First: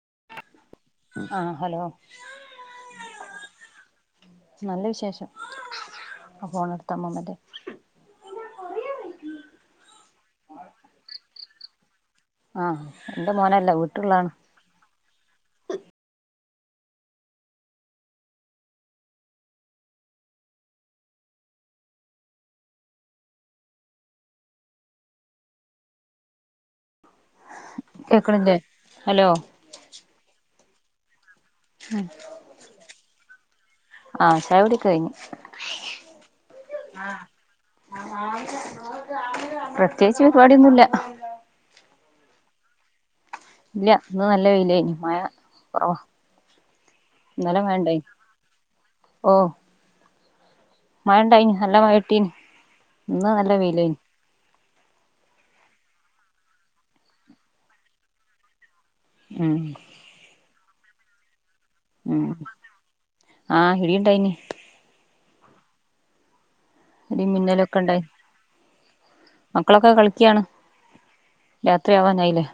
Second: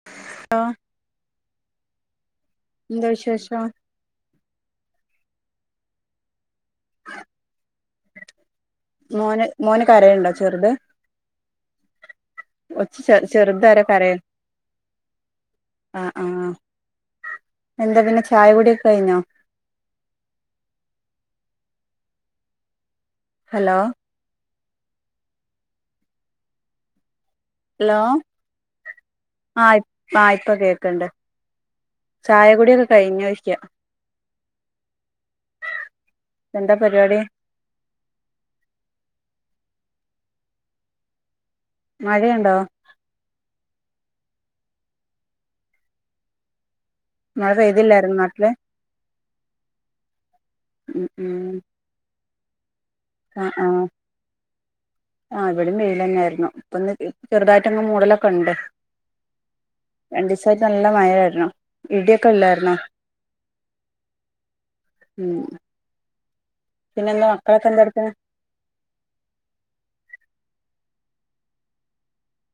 [unintelligible] ആഹ് hello ന്താ വിശേഷം? നല്ല വിശേഷം. ആ ഫോണടുത്തമ്മമ്മന്റെ മോന് മോന് കരയുണ്ടോ ചെറുത്? ആഹ് ഒച്ച ചെ എന്റെ മോനല്ല ചെറുതാര കരയ് വീട്ടിള്ളാണ് ആഹ് ആഹ് എന്താ പിന്നെ ചായ കുടിയൊക്കഴിഞ്ഞോ? ഹലോ ഹലോ കേക്ക്ണില്ലേ? ഹലോ ആഹ് ഇ ആഹ് ഇപ്പൊ കേക്കണ്ട് ചായകുടിയൊക്കെ കഴിഞ്ഞോ യ്ക്കാ. ആഹ് ചായ കുടിയൊക്കഴിഞ്ഞു എന്താ പരിപാടി? പ്രത്യേകിച്ച് പരിപാടിയൊന്നുല്ല. മഴയുണ്ടോ? ഇല്ല ന്ന് നല്ല വെയിലയനി മയ കൊറവാ. മഴ ന്നല മഴണ്ടേയ് പെയ്തില്ലായിരുന്നോ നാട്ടില് ഓഹ് ഉം ഉം മഴണ്ടായിനിം നല്ല മഴട്ടീന്. ആഹ് ആഹ് ആഹ് ഇവടിം വെയിലെന്നായിര്ന്നു ഇപ്പൊന്ന് ചെറ്തായിട്ടങ്ങ് മൂടലൊക്കെണ്ട്. ഉം രണ്ടീസായിട്ട് നല്ല മഴായിര്ന്നു ഉം ഇട്യൊക്കെല്ലായിര്ന്നോ? ആഹ് ഇടിണ്ടായിന് ഉം ഇടി പിന്നെന്താ മിന്നലൊക്കെ ഇണ്ടായി മക്കളൊക്കെന്താട്ക്ക്ണെ? മക്കളൊക്കെ കളിക്ക്യാണ് രാത്രിയാവാനായില്ലേ.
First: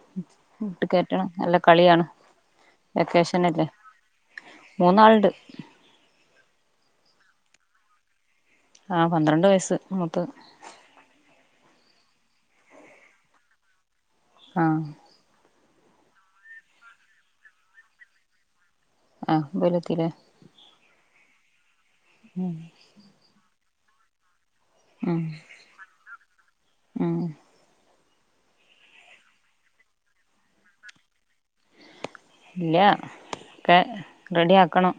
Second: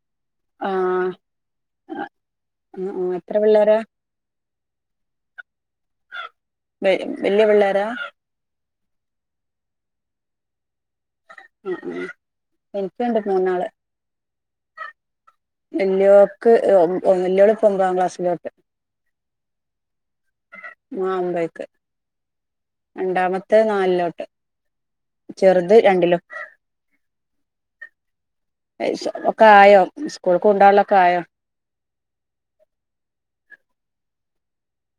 വീട്ട് ആഹ് കേറ്റണം നല്ല കളിയാണ് ആഹ് ആഹ് എത്ര വെക്കേഷനല്ലേ പിള്ളേരാ മൂന്നാള്ണ്ട്. വെ വെല്ല്യെ പിള്ളാരാ? ആഹ് പന്ത്രണ്ട് വയസ്സ് മൂത്തത് ഉം ഉം എനിക്കുണ്ട് മൂന്നാള്. ആഹ് വെല്ല്യോക്ക് ഓം [unintelligible] വെല്ല്യോള്പ്പൊമ്പതാം ക്ലാസ്സിലോട്ട്. ആഹ് വെല്ത് ലേ ആഹ് ഒമ്പേക്. ഉം രണ്ടാമത്തെ നാലിലോട്ട് ഉം ചെറ്ത് രണ്ടിലും. ഉം ഏഹ് സൊ [unintelligible] ക്കായോ സ്കൂൾക്ക് കൊണ്ടോവാള്ളൊക്കായോ? ഇല്ല ഒക്കെ റെഡ്യാക്കണം.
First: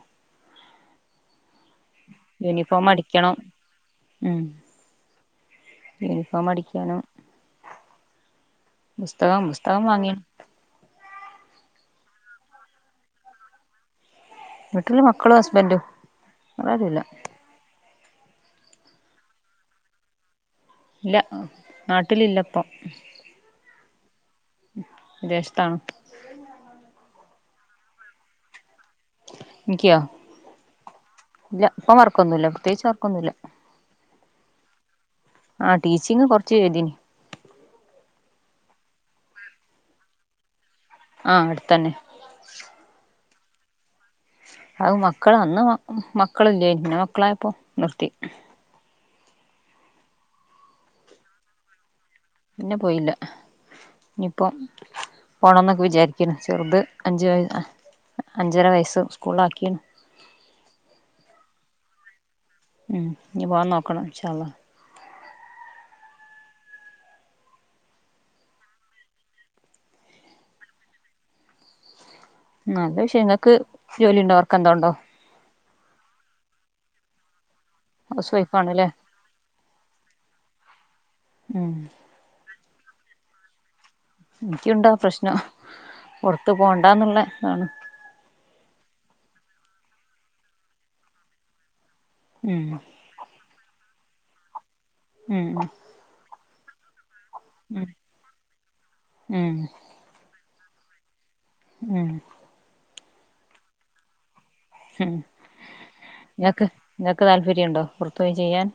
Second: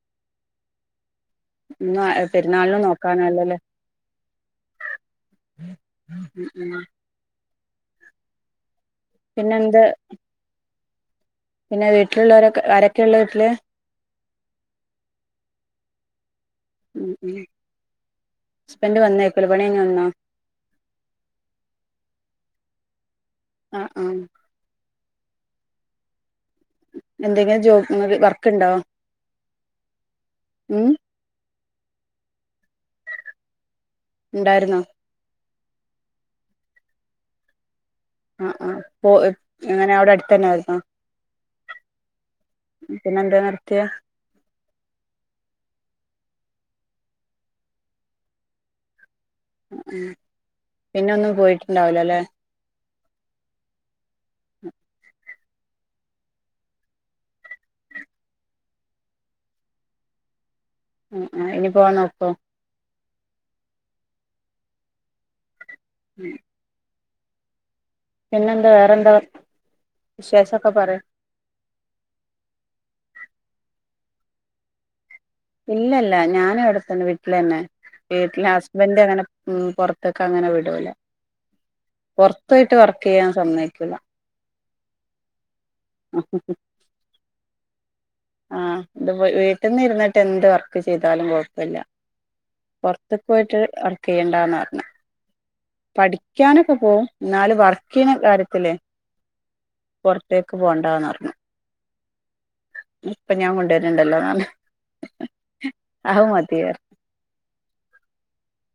ഇന്ന് പെരുന്നാളിന് യൂണിഫോമടിക്കണം നോക്കാനായല്ലോല്ലേ ഉം ഉം ഉം യൂണിഫോമടിക്കാനും പുസ്തകം പിന്നെ എന്ത് പുസ്തകം വാങ്ങി. പിന്നെ വീട്ടിലുള്ളോരൊക്കെ ആരെക്കെള്ളെ വീട്ടില്? വീട്ടില് മക്കളും ഹസ്ബൻഡും വേറാരൂല്ല. ഹസ്ബെൻ്റ്ഡ് വന്നേക്ക്ല് പണ്യഴ്ഞ്ഞ് വന്നോ? ഇല്ല നാട്ടിലില്ലപ്പൊ. ആഹ് ആഹ് വിദേശത്താണ്. എന്തെങ്കിലും ജോബ് ഇങ്ങക്ക് വർക്ക്ണ്ടോ? ഇൻക്ക്യോ ഇല്ല ഇപ്പം വർക്കൊന്നുല്ല പ്രത്യേകിച്ച് വർക്കൊന്നുല്ല. ഉണ്ടായിര്ന്നോ? ആഹ് ടീച്ചിങ് കൊർച്ച് ചെയ്തീനി. ആഹ് ആഹ് പോ എഹ് അങ്ങനെ അവടെ അട്ത്തെന്നെയായിരുന്നോ? ആഹ് അട്ത്തെന്നെ പിന്നെന്തേ നിർത്ത്യേ? അത് മക്കള് അന്ന് മ മക്കളില്ലേനി പിന്നെ മക്കളായപ്പൊ നിർത്തി. ഉം പിന്നൊന്നും പോയിട്ട്ണ്ടാവൂലല്ലെ? പിന്നെ പോയില്ല. ഇപ്പോ പോണൊന്നൊക്കെ വിചാര്ക്ക്ണ് ചെറ്ത് അഞ്ച് വയ ആഹ് അഞ്ചര വയസ്സ് സ്കൂളാക്കിണ്. ആഹ് ആഹ് ഇനി പോവാൻ നോക്കോ? ഉം ഇഞ് പോവാൻ നോക്കണം ഇൻഷാ അള്ളാ. ഉം പിന്നെന്താ വേറെന്താ വിശേഷെക്കെ പറയ്. ഉം നല്ല വിശേഷം നിങ്ങക്ക് ജോലി ഉണ്ടോ വർക്കെന്തോണ്ടോ? ഇല്ലല്ല ഞാനും എവിടെത്തന്നെ വീട്ടിലെന്നെ. ഹൗസ് വീട്ടിലെ വൈഫ് ആണ്ല്ലേ ഹസ്ബൻഡ് അങ്ങനെ ഉം പൊറത്തക്ക് അങ്ങനെ വിടൂല. ഉം പൊറത്തോയിട്ട് വർക്ക് ചെയ്യാൻ സമ്മയിക്കൂല എനിക്കുണ്ടാ പ്രശ്നം പുറത്ത് പോകണ്ടാന്നുള്ള ഇതാണ് ആഹ് ഇത് വീട്ടിൽ നിന്ന് ഇരുന്നിട്ട് എന്ത് വർക്ക് ചെയ്താലും കുഴപ്പമില്ല ഉം പുറത്തു പോയിട്ട് വർക്ക് ചെയ്യേണ്ടന്ന് പറഞ്ഞ് ഉം ഉം പഠിക്കാനൊക്കെ പോവും എന്നാല് വർക്ക് ഉം ചെയ്യുന്ന കാര്യത്തിലേ ഉം പുറത്തേക്ക് പോണ്ടാന്ന് പറഞ്ഞു ഉം ഇപ്പൊ ഞാൻ കൊണ്ടുവരണ്ടല്ലോ നാളെ ഉം നിങ്ങക്ക് പറഞ്ഞ് നിങ്ങക്ക് താല്പര്യണ്ടോ പുറത്തുകയും ചെയ്യാൻ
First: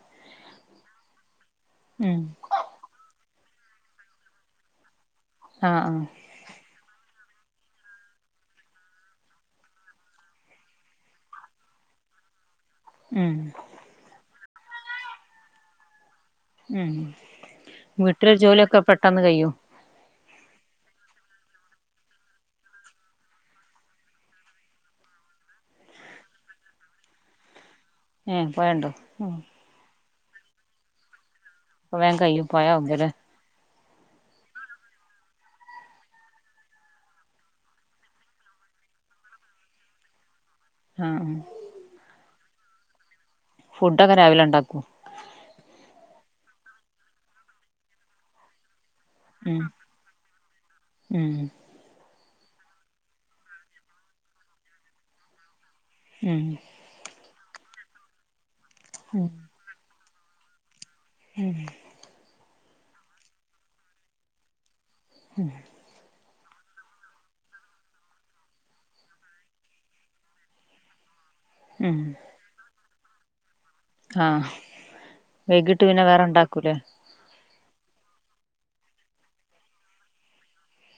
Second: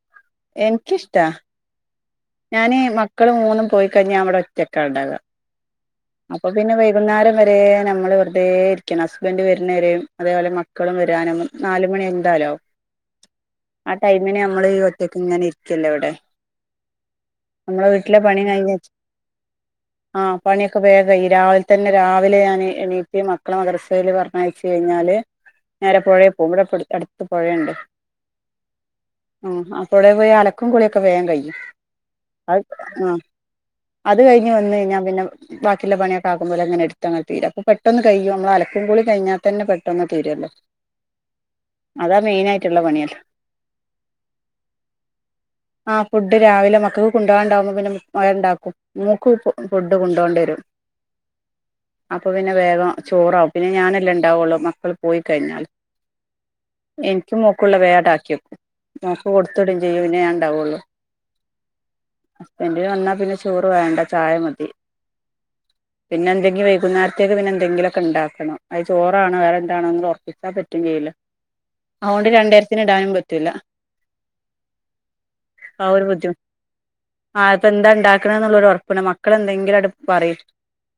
എനിക്ക്ഷ്ടാ ഉം ഞാന് മക്കള് മൂന്നും പോയി കഴിഞ്ഞാ ഞാൻ ഇവിടെ ഒറ്റക്കാ ഉണ്ടാക ആഹ് ആഹ് അപ്പൊ പിന്നെ വൈകുന്നേരം വരെ നമ്മള് വെറുതെ ഇരിക്കണം ഹസ്ബൻഡ് വരുന്നവരെയും അതേപോലെ മ മക്കളും വരാനും നാലുമണി എന്തായാലും ആകും ഉം ആഹ് ടൈമിന് നമ്മള് ഈ ഒറ്റയ്ക്ക് ഇങ്ങനെ ഇരിക്കല്ല ഇവിടെ ഉം നമ്മളെ വീട്ടിലെ വീട്ടല കഴിഞ്ഞ ജോലിയൊക്കെ പെട്ടെന്ന് കയിയോ ആഹ് പണി വേഗം ഈ രാവിലെ തന്നെ രാവിലെ ഞാൻ എണീക്ക് മക്കളെ മദർസയില് പറഞ്ഞയച്ച കഴിഞ്ഞാല്. നേരെ പുഴെ പോകും ഇവിടെ അടുത്ത പുഴയുണ്ട് ഏഹ് പോയണ്ടോ ആ അപ്പടെ പോയി അലക്കും കുളിയൊക്കെ വേം കഴിയും വേം കയ്യും അ പോയാവുമ്പല്ലേ ആ അത് കഴിഞ് വന്നു കഴിഞ്ഞാൻ പിന്നെ ബാക്കിയുള്ള പണിയൊ ആക്കുമ്പോ അങ്ങനെ എടുങ്ങ തീരും അപ്പ പെട്ടന്ന് കിയോ നമ്മള് അലക്കും കൂളി കഴിഞാൽ തന്നെ പെട്ടോന്നന്ന് തീരുല്ലോ ആഹ് അതാ മെയിനായിട്ടുള്ള പണിയാല്ലേ ഫുഡ്ക്കെ രാവില ഉണ്ടാക്കും ആഹ് ഫുഡ് രാവിലെ മക്കക്ക് കൊണ്ട്പോകാണ്ടാവുമ്പോ പിന്നെ മയണ്ടാക്കും മൂക്ക് ഉം ഫുഡ് കൊണ്ടോണ്ട വരും ഉം അപ്പൊ പിന്നെ വേഗം ചോറാവും പിന്നെ ഞാനെല്ലാം ഉണ്ടാവുള്ളു മക്കള് പോയി കഴിഞ്ഞാൽ ഉം എനിക്കും മോക്കുള്ള വേട ആക്കിയക്കും മോക്ക് കൊടുത്തിടയും ചെയ്യും പിനാണ്ടാവുള്ളു ഉം ഹസ്ബൻഡ് വന്നാൽ പിന്നെ ചോറ് വേണ്ട ചായ മതി ഉം പിന്നെ എന്തെങ്കില വൈകുന്നേരത്തേക്ക് പിന്നെ എന്തെങ്കിലൊക്കെ ഉണ്ടാക്കണം അത് ചോറാണോ വേറെ എന്താന്ന് ഉറപ്പാൻ പറ്റണില്ല ഉം അതുകണ്ട് രണ്ടായിരത്തിന് ഇടാനും പറ്റൂല്ല ആഹ് വൈകിട്ട് പിന്നെ വേറെ ഉണ്ടാക്കൂലേ ആഹ ഇപ്പൊ എന്താ ഉണ്ടാക്കണ എന്നുള്ളരു ഉറപ്പന്ന മക്കള എന്തെങ്കിലും പറയും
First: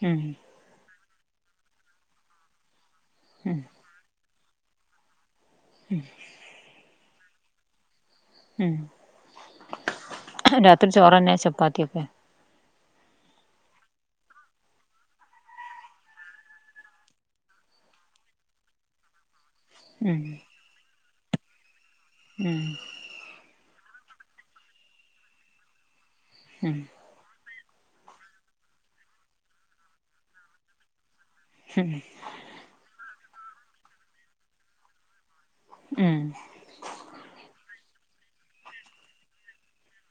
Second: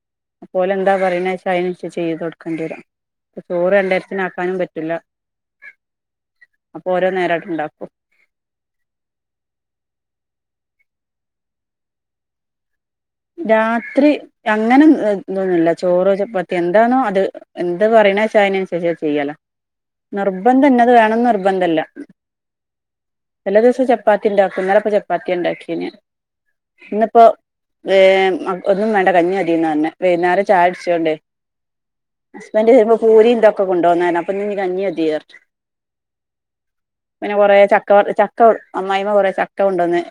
ഉം ഓലെന്താ പറയുന്നത്ച്ച അതിനനുസരിച്ച് ചെയ്ത് കൊടുക്കേണ്ടി വരും ഉം ക്കാനും പറ്റില്ല ഉ അപ്പൊ ഓരോ നേരമായിട്ട് ഉണ്ടാക്കും രാത്രി ചോറ് തന്നെ ചപ്പാത്തിയൊക്കെ രാത്രി അങ്ങനെഇതൊന്നുല ചോറോ ചപ്പത്തി എന്താണോ അത്. എന്ത് പറയണ വച്ചാ അതിനനുസച്ച ചെയ്യാല ഉം നിർബന്ധം എന്നത് വേണം നിർബന്ധല്ല. ഉം എല്ലാ ദിവസം ചപ്പാത്തിയിണ്ടാക്കും. ഇന്നലപ്പ ചപ്പാത്തി ഉണ്ടാക്കി ഞാൻ ഉം ഇന്നിപ്പോ ഒന്നും വേണ്ട കഞ്ഞി മതിന്ന് പറഞ്ഞ് വൈന്നേരം ചായ കുടിച്ചോണ്ട്. ഉം ഹസ്ബന്റ് വരുമ്പോ പൂരി ഇന്തൊക്കെ കൊണ്ട് വന്നാണ് അപ്പോ ഇന്ന് ഇനി കഞ്ഞീ മതി പറഞ്ഞ് ഉം പിന്നെ കൊറെ ചക്ക കൊണ്ടുവന്നു അമ്മായിമ്മ കൊറേ ചക്ക കൊണ്ട് വന്നേ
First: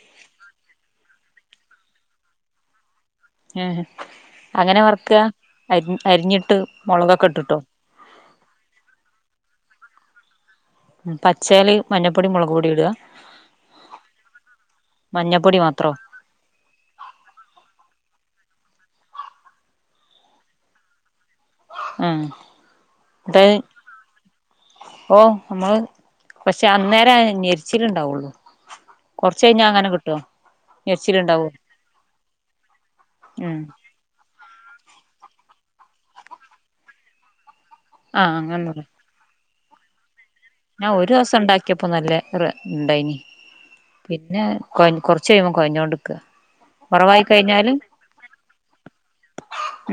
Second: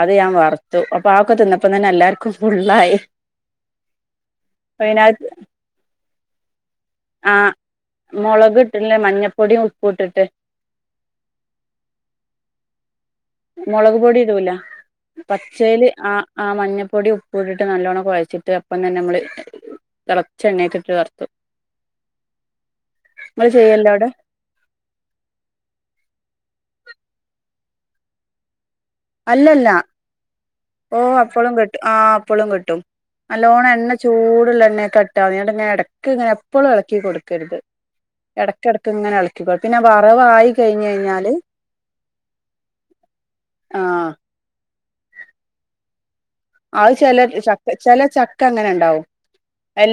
അത് ഞാൻ വറുത്തു അപ്പാ ആക്കൊ തിന്നപ്പതന്നെ എല്ലാർക്കും ഫുള്ളായി ഏ അങ്ങനെ പിന്നെ വർക്കാ അത് അരിഞ്ഞിട്ട് മുളകൊക്കെ ഇട്ട്ട്ടോ മൊളക് ഇട്ടില്ല മഞ്ഞൾപ്പൊടിയും ഉപ്പും ഇട്ടിട്ട് പച്ചേല് മഞ്ഞപ്പൊടി മുളക് പൊടി ഇടുക. മൊളക് പൊടി ഇടൂല മഞ്ഞപ്പൊടി പച്ചേല് മാത്രോ ആഹ് ആഹ് മഞ്ഞപ്പൊടി ഉപ്പ് ഇട്ടിട്ട് നല്ലോണ്ണം കൊഴച്ചിട്ട് അപ്പം തന്നെ ഞമ്മള് തിളച്ച എണ്ണേക്കിട്ട് വർത്തു ഉ ചെയ്യല്ലോ അവിടെ ഓ അമ്മള് പക്ഷേ അന്നേരം ആ ഞെരിച്ചില് ഇണ്ടാവുള്ളു അല്ലല്ല ഓ ഞെരിച്ചിലുണ്ടാവോ അപ്പളും കിട്ടും ആഹ് അപ്പളും കിട്ടും ഉം നല്ലോണം എണ്ണ ചൂടുള്ളാ എണ്ണേകെട്ടാതി എടങ്ങേ എടക്ക് ഇങ്ങനെ എപ്പഴും എളക്കി കൊടുക്കരുത്. ആഹ് അങ്ങനൊന്നുല്ല ഇടക്കിടക്ക് ഇങ്ങനെ ഇളക്കോ പിന്നെ വറവായി കഴിഞ്ഞ് ഞാൻ ഒരു കഴിഞ്ഞാല് ദിവസം ഉണ്ടാക്കിയപ്പോ നല്ല രസം ഇണ്ടായിനി ആ പിന്നെ കൊറച്ച് കഴിയുമ്പോ കൊഴഞ്ഞോണ്ട്ക്ക് അത് ചെല ചക്ക അങ്ങനെ ഇണ്ടാവും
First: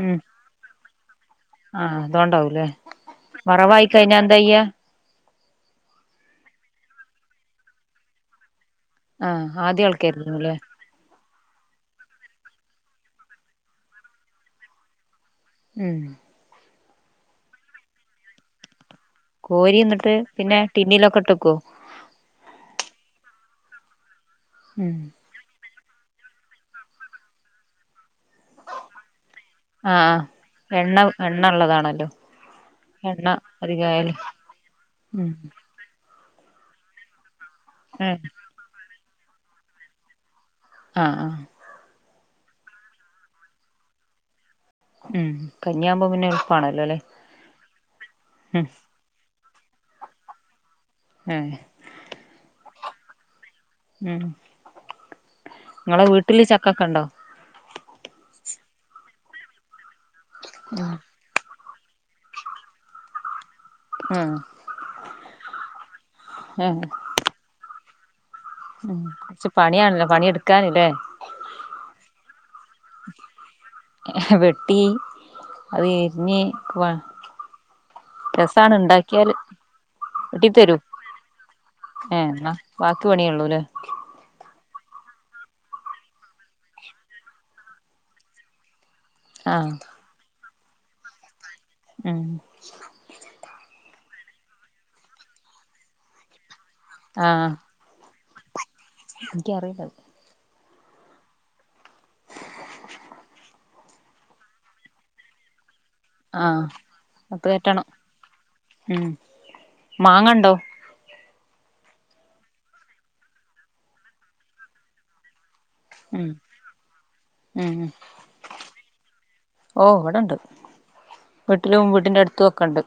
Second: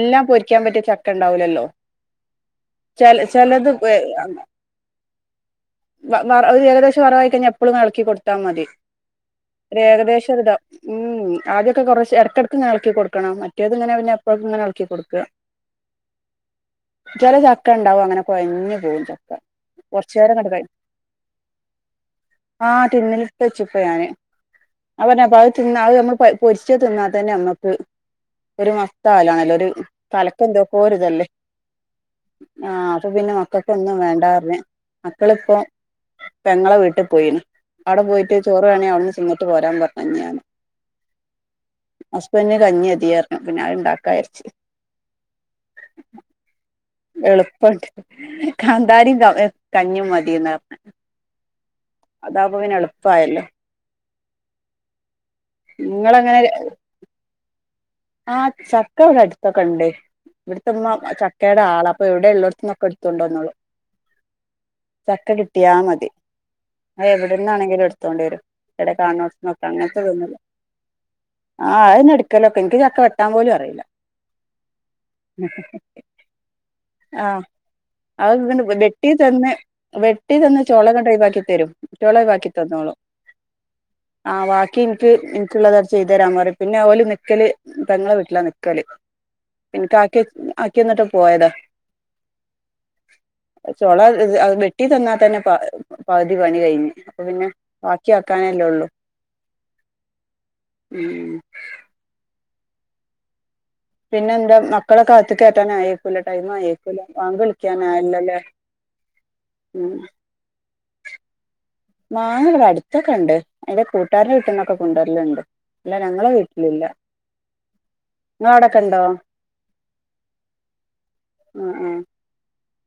ഉം പൊരിക്കാൻ പറ്റിയ ചക്ക ഇണ്ടാവുലല്ലോ ആഹ് അതൊണ്ട് ചെലത് എന്തായ്യാ ഏകദേശം വറ്‌വായി കഴിഞ്ഞാൽ എപ്പളും ഇങ്ങ് എളക്കി കൊടുത്താൽ മതി. ആഹ് ആദ്യം ഏകദേശത് എളക്കായിരുന്നുല്ലേ ഇതാവും ആദ്യൊക്കെ കൊറശ് എടക്ക് എടക്ക് ഇങ്ങന എളക്കി കൊടുക്കണം മറ്റേത് ഇങ്ങന പിന്നെ എപ്പോഴും ഇങ്ങനെ എളക്കി കൊടുക്കാ ഉം ചെല ചക്ക ഇണ്ടാവും അങ്ങന കൊഴഞ്ഞ് പോവും. കോരി എന്നിട്ട് പിന്നെ ടിന്നിലൊക്കെ ഇട്ടൊക്കോ? ആഹ് ട്ടിന്നിലിട്ട് വെച്ച്പ്പേ ഞാന് ഉം അത് പറഞ്ഞപ്പം അത് തിന്നാ അത് ഞമ്മള് കൊയ് പൊരിച്ച തിന്നാ തന്നെ ഞമ്മക്ക് ഒരു മത്താവൽ ആണല്ലോ ആഹ് എണ്ണ ഉള്ളതാണല്ലോ ആഹ് അപ്പോ എണ്ണ പിന്നെ മക്കൾക്ക് ഒന്നും അധികായാല് വേണ്ടാർഞ്ഞ് ഉം മക്കളിപ്പോ പെങ്ങളെ വീട്ടി പോയിന് അവിടെ ഏഹ് പോയിട്ട് ചോറ് വേണേ അവിടുന്ന് ചിന്നിട്ട് പോരാൻ പറഞ്ഞ് ഞാൻ ആഹ് ആഹ്. ഹസ്ബൻഡ്ന് കഞ്ഞി മതീ പറഞ്ഞു പിന്ന അത് ഉണ്ടാക്കാ വിയാരിച്ചു. ഉം കഞ്ഞിയാവുമ്പോം പിന്നെ എളപ്പാണല്ലോ അല്ലെ? എളുപ്പിണ്ട് കാന്താരീം കൗ എ കഞ്ഞീം മതിന്നാ പറഞ്ഞെ. ഏഹ്. അതാപ്പ പിന്നെ എളുപ്പായല്ലോ. ഉം ഇങ്ങളെ നിങ്ങളങ്ങനെ വീട്ടില് ചക്കക്ക ഉണ്ടോ? ആഹ് ചക്ക ഇവിടെ അടുത്തൊക്ക ഇണ്ടേ ഇവിടുത്തമ്മ ച ക്കേട ആളാ അപ്പോ ഇവിടെ ഇള്ളടത്തുന്നൊക്കെ എടുത്തോണ്ട് വന്നോളും. ആഹ് ചക്ക കിട്ടിയാ മതി ആഹ് അത് എവിടന്നാണെങ്കിലും എടുത്തോണ്ട് വരും. എടെ ഉം കുറച്ച് കാൺണോടത്ത്ന്നൊക്ക പണിയാണല്ലോ അങ്ങനത്തത് ഒന്നുല്ല. പണിയെടുക്കാനില്ലേ ആഹ് അയിന് എടുക്കലോക്കെ എനിക്ക് ചക്ക വെട്ടാൻ പോലും അറിയില്ല. വെട്ടി അത് എരിഞ്ഞ് വ അ ഇങ്ങനെ വെട്ടി തന്ന് വെട്ടി തന്ന് ചോള അങ്ങട്ട് ഒഴിവാക്കി തരും കുട്ട്യോള് ഏഹ് ന്നാ വാക്കി പണിയുള്ളൂല്ലേ? ആഹ് വാക്കി ഇൻക്ക് എനിക്കുള്ളതാര് ചെയ്ത് തരാൻ പറയി പിന്നെ ഓല് നിക്കല് പെങ്ങളെ വീട്ടിലാ നിക്കല് ആഹ് ഇൻക്ക് ആക്കി ആക്കിയന്നിട്ട് പോയതാ. ഉം. ചോള ഇല്ലത് അത് വെട്ടി തന്ന തന്നെ പ പകുതി പണി കഴിഞ്ഞ്. അപ്പോ പിന്നെ ബാക്കി ആക്കാനല്ലേ ഉള്ളു. എനിക്കറീല. ഉം. പിന്നെ എന്താ മക്കളെ ഒക്കെ അകത്ക്ക് ‌കേറ്റാനായേ? ക്കൂലേ ആഹ് ടൈമായേക്കുലേ വാങ്ക് അപ്പ വിളിക്കാൻ കയറ്റണം ആയാല്ലോ ലേ ഉം ഉം. മാങ്ങണ്ടോ? മാങ്ങ ഇവിടെ അടുത്തൊക്കെ ഇണ്ട് എന്റെ കൂട്ടുകാര്ടെ വീട്ടുന്നൊക്കെ കൊണ്ടു വരലിണ്ട്. അല്ല ഉം ഞങ്ങളെ വീട്ടിലില്ല ഉം ഇങ്ങളെ അവിടൊക്കെണ്ടോ? ഓ ഇവിടെണ്ട് ആ ആ വീട്ടിലും വീടിന്റെ അടുത്തും ഒക്കെ ഉണ്ട്.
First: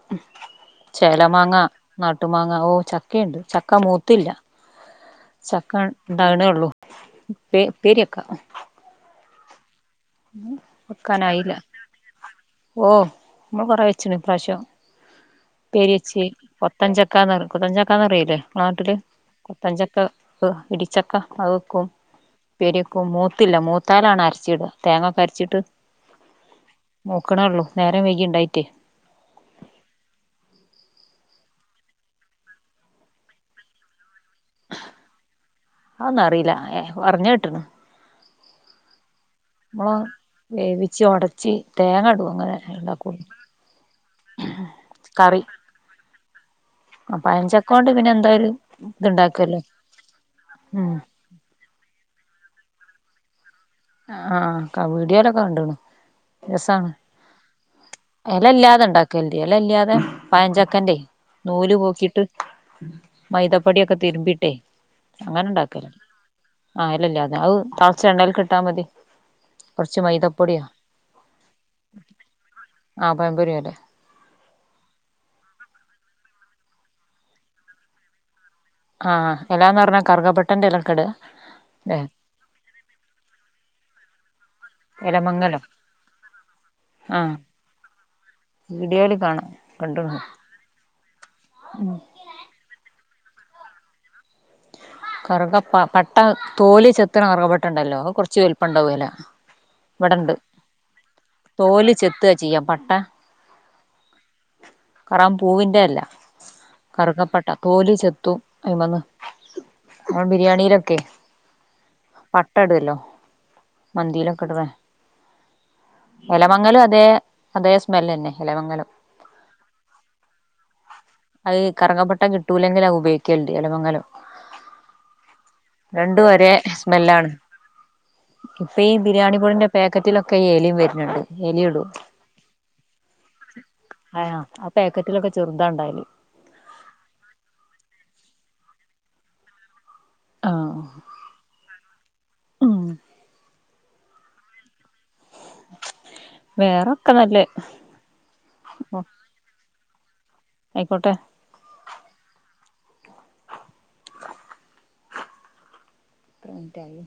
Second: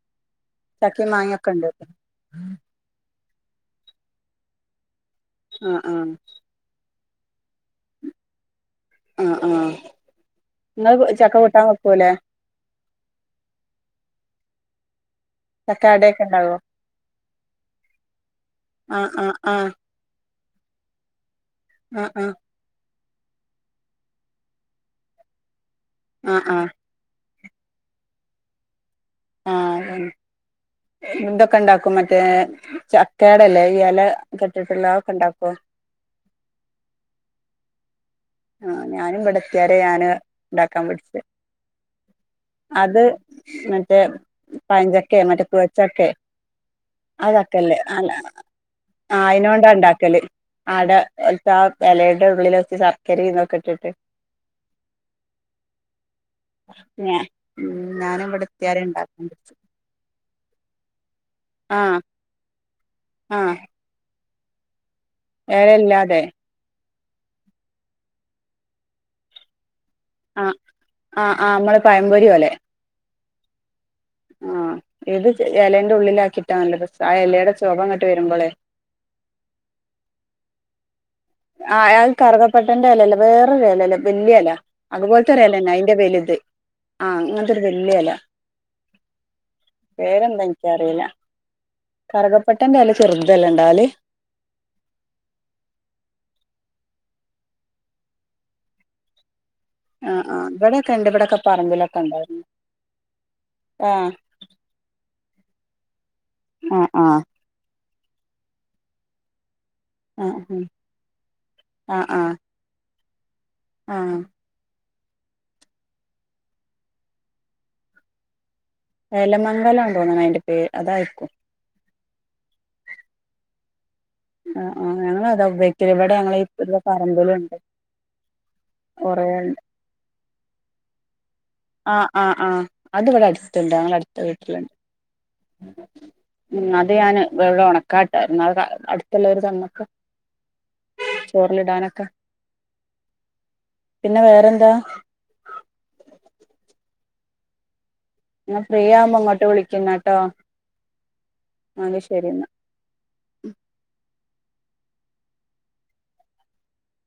ചക്കയും ചെല മാങ്ങയൊക്കെ മാങ്ങ ഉണ്ട് നാട്ട് ട്ട് മാങ്ങ ഓ ചക്കയുണ്ട് ചക്ക മൂത്തില്ല ആ ചക്ക ആ ഉണ്ടാവണേ ഉള്ളു. പെ ഉപ്പേരിവെക്കാ. ആഹ് ആഹ് ഇങ്ങള് ചക്ക വെക്കാനായില്ല കുട്ടാൻ വെക്കുലെ? ഓ നമ്മള് കൊറെ വെച്ചിണ് ഇപ്രാശോം. ചക്ക പ്പേരി വെച്ച് അടയൊക്കെ ഉണ്ടാവോ കൊത്തൻ ചക്കാന്ന് പറ കൊത്തൻ ചക്കാന്ന് പറയുലേ നിങ്ങള നാട്ടില് ആ ആ ആ കൊത്തൻ ആ ചക്ക. പ്പോ ഇടിച്ചക്ക അഹ് വെക്കും. ഉപ്പേരിയെക്കും മൂത്തില്ല മൂത്താലാണ് അരച്ചിട തേങ്ങൊക്കെ അരച്ചിട്ട്. ആഹ് ആഹ്. നോക്കണെ ഉള്ളൂ നേരം വൈകി ഇണ്ടായിട്ടേ. ആഹ് ഇന്തോക്കെ ഇണ്ടാക്കും മറ്റേ ചക്കേട ഇല്ലേ ഈ എല- കെട്ടിട്ടുള്ള അഹ് ഒക്കെ ഉണ്ടാക്കൂം. അഹ് ഒന്നും അറീല ഏഹ് പറഞ്ഞേട്ട്ണ്. ആഹ് ഞാനും ഇവിടെ റ്റാര് നമ്മള് ഞാന് ഉണ്ടാക്കാൻ വേവിച്ച് പഠിച്ചത് ഒടച്ച് തേങ്ങ ഇടും അങ്ങനെ അത് ഇണ്ടാക്കുള്ളൂ മറ്റേ റ്റേ പയഞ്ചക്കെ കറി മറ്റേ കുഴച്ചക്കെ ആഹ് ചാക്കല്ലേ പഴഞ്ചക്കോണ്ട് പിന്നെ ആൽഅ എന്തായാലും ഇത്ണ്ടാക്കല്ലോ ആയിനോണ്ടണ്ടാക്കല് ഉം ആടെ എൽത്താ എലേടെഉള്ളിലൊച് ശർക്കരിംന്നൊക് ട്ടിട്ട് ആഹ് ക വീഡ്യോലൊക്കെ കണ്ട്ണ് രസാണ് ഞാ ഉം ഞാനും ഇവിടെത്തിയാരെ ഇണ്ടാക്കാൻ എലല്ലാതെണ്ടാക്കൽണ്ട് പഠിച്ചെ എലല്ല്യാതെ പയഞ്ചക്കന്റെയ് നൂല് ആ പോക്കീട്ട് ആ മൈദപ്പടിയോക്കെ തിര്മ്പിട്ടേയ് അങ്ങനെണ്ടാക്കല് എലയില്ലാതെ ആഹ് എലല്യാതെ അത് തൾചഎണ്ണേൽക്ക്‌ട്ടാമതി കോർച്ച് മൈദം ആഹ് ആഹ് ആഹ് ങ്ങള് പയം പൊരി ഓലെ ആഹ് പയം പൊരി ഓലെ ആഹ് ഇത് ച് എലന്റെ ഉള്ളിലാക്കിട്ടാ നല്ലരസ് ആഹ് എലേടെ ചോഭഅങ്ങട്ട് വരുമ്പളേ ആഹ് എല്ലാന്നർഞ്ഞാ കറുകപട്ടന്റെ എലട്ക്കടാ ആഹ് ഏയ് കറ്കപ്പട്ടന്റെ എലല്ല വേറൊര് എലല്ലേ വല്യയല എലമങ്ങലോ അത്പോൽത്തൊരല്ലന്നെ അയ്ന്റെ വലുത് ആ ആഹ് ങ്ങൻത്തൊരു വല്യ എല വീഡിയോയില് കാണാം കണ്ട്ണ് പേരെന്താ ൻക്കറീല കറ്കപ്പട്ടന്റെ എല ചെറ്തല്ലേണ്ടാവല് കറ്ക പ പട്ട തോല് ചെത്ത്ണാ കറ്കപട്ടണ്ടല്ലോ അത് കൊർച്ച് വൽപ്പം ണ്ടാവൊല ആ വടണ്ട് ആ ഇവിടെയൊക്കെ ഇണ്ട് ഇവിടൊക്കെ തോല് പറമ്പിലൊക്കെ ചെത്താ ഉണ്ടായിരുന്നു ചിയ്യാ പട്ട ആ കറാംപൂവിന്റെ അല്ല ആ ആ കറ്കപ്പട്ട തോല് ചെത്തും അയ്മന്ന് ആഹ് ആ ബിരിയാണിലോക്കെ ആ ആ പ ട്ടട്അല്ലോ ആ മന്തീലൊക്കെടുവെ എലമംങ്ങലുഅതേ അതേ സ്മെല്ലന്നെ എലമംങ്ങലം എലമംങ്ങലാൺതോന്ന്ണയ്ൻ്റെ പേ അതായിര്ക്കും അത് കറ്കപ്പട്ട കിട്ടൂലങ്ങിൽ അത് ഉപയോഗിക്കൽണ്ട് എലമംങ്ങലം ആഹ് ആഹ് ഞങ്ങളതാഉഭേ രണ്ടു ഒരെ സ്മെല്ലാണ് ഇപ്പീ കൊറേ ഉണ്ട് ബിരിയാണിപൊടിൻ്റെ പേക്കറ്റിലൊക്കെ ഏലിം വര്ന്ണ്ട് ആഹ് ആഹ് ആഹ് അത് വടെ അട്ത്ണ്ട് ങ്ങളെ അട്ത്തവീട്ടില്ൺ കെറ്റ്ലൊക്കെ ചെർതാണ്ടായല് ഉം അത് ഞാന് വെള്ള ഒണക്കാട്ടായിര്ന്നു അഹ് ക അട്ത്ത് ള്ളോര് തന്നപ്പോ ആഹ് ചോർലിടാനൊക്കെ ഉം പിന്നെ വേറെന്താ വേറൊക്കെ നല്ലഹ് ഞാ ഫ്രീയാവുമ്പോ ഇങ്ങോട്ട് വിളിക്യന്നാട്ടോ അയ്ക്കോട്ടെ ആഹ് ന്നശരിന്ന ത്ര മിൻറ്റായി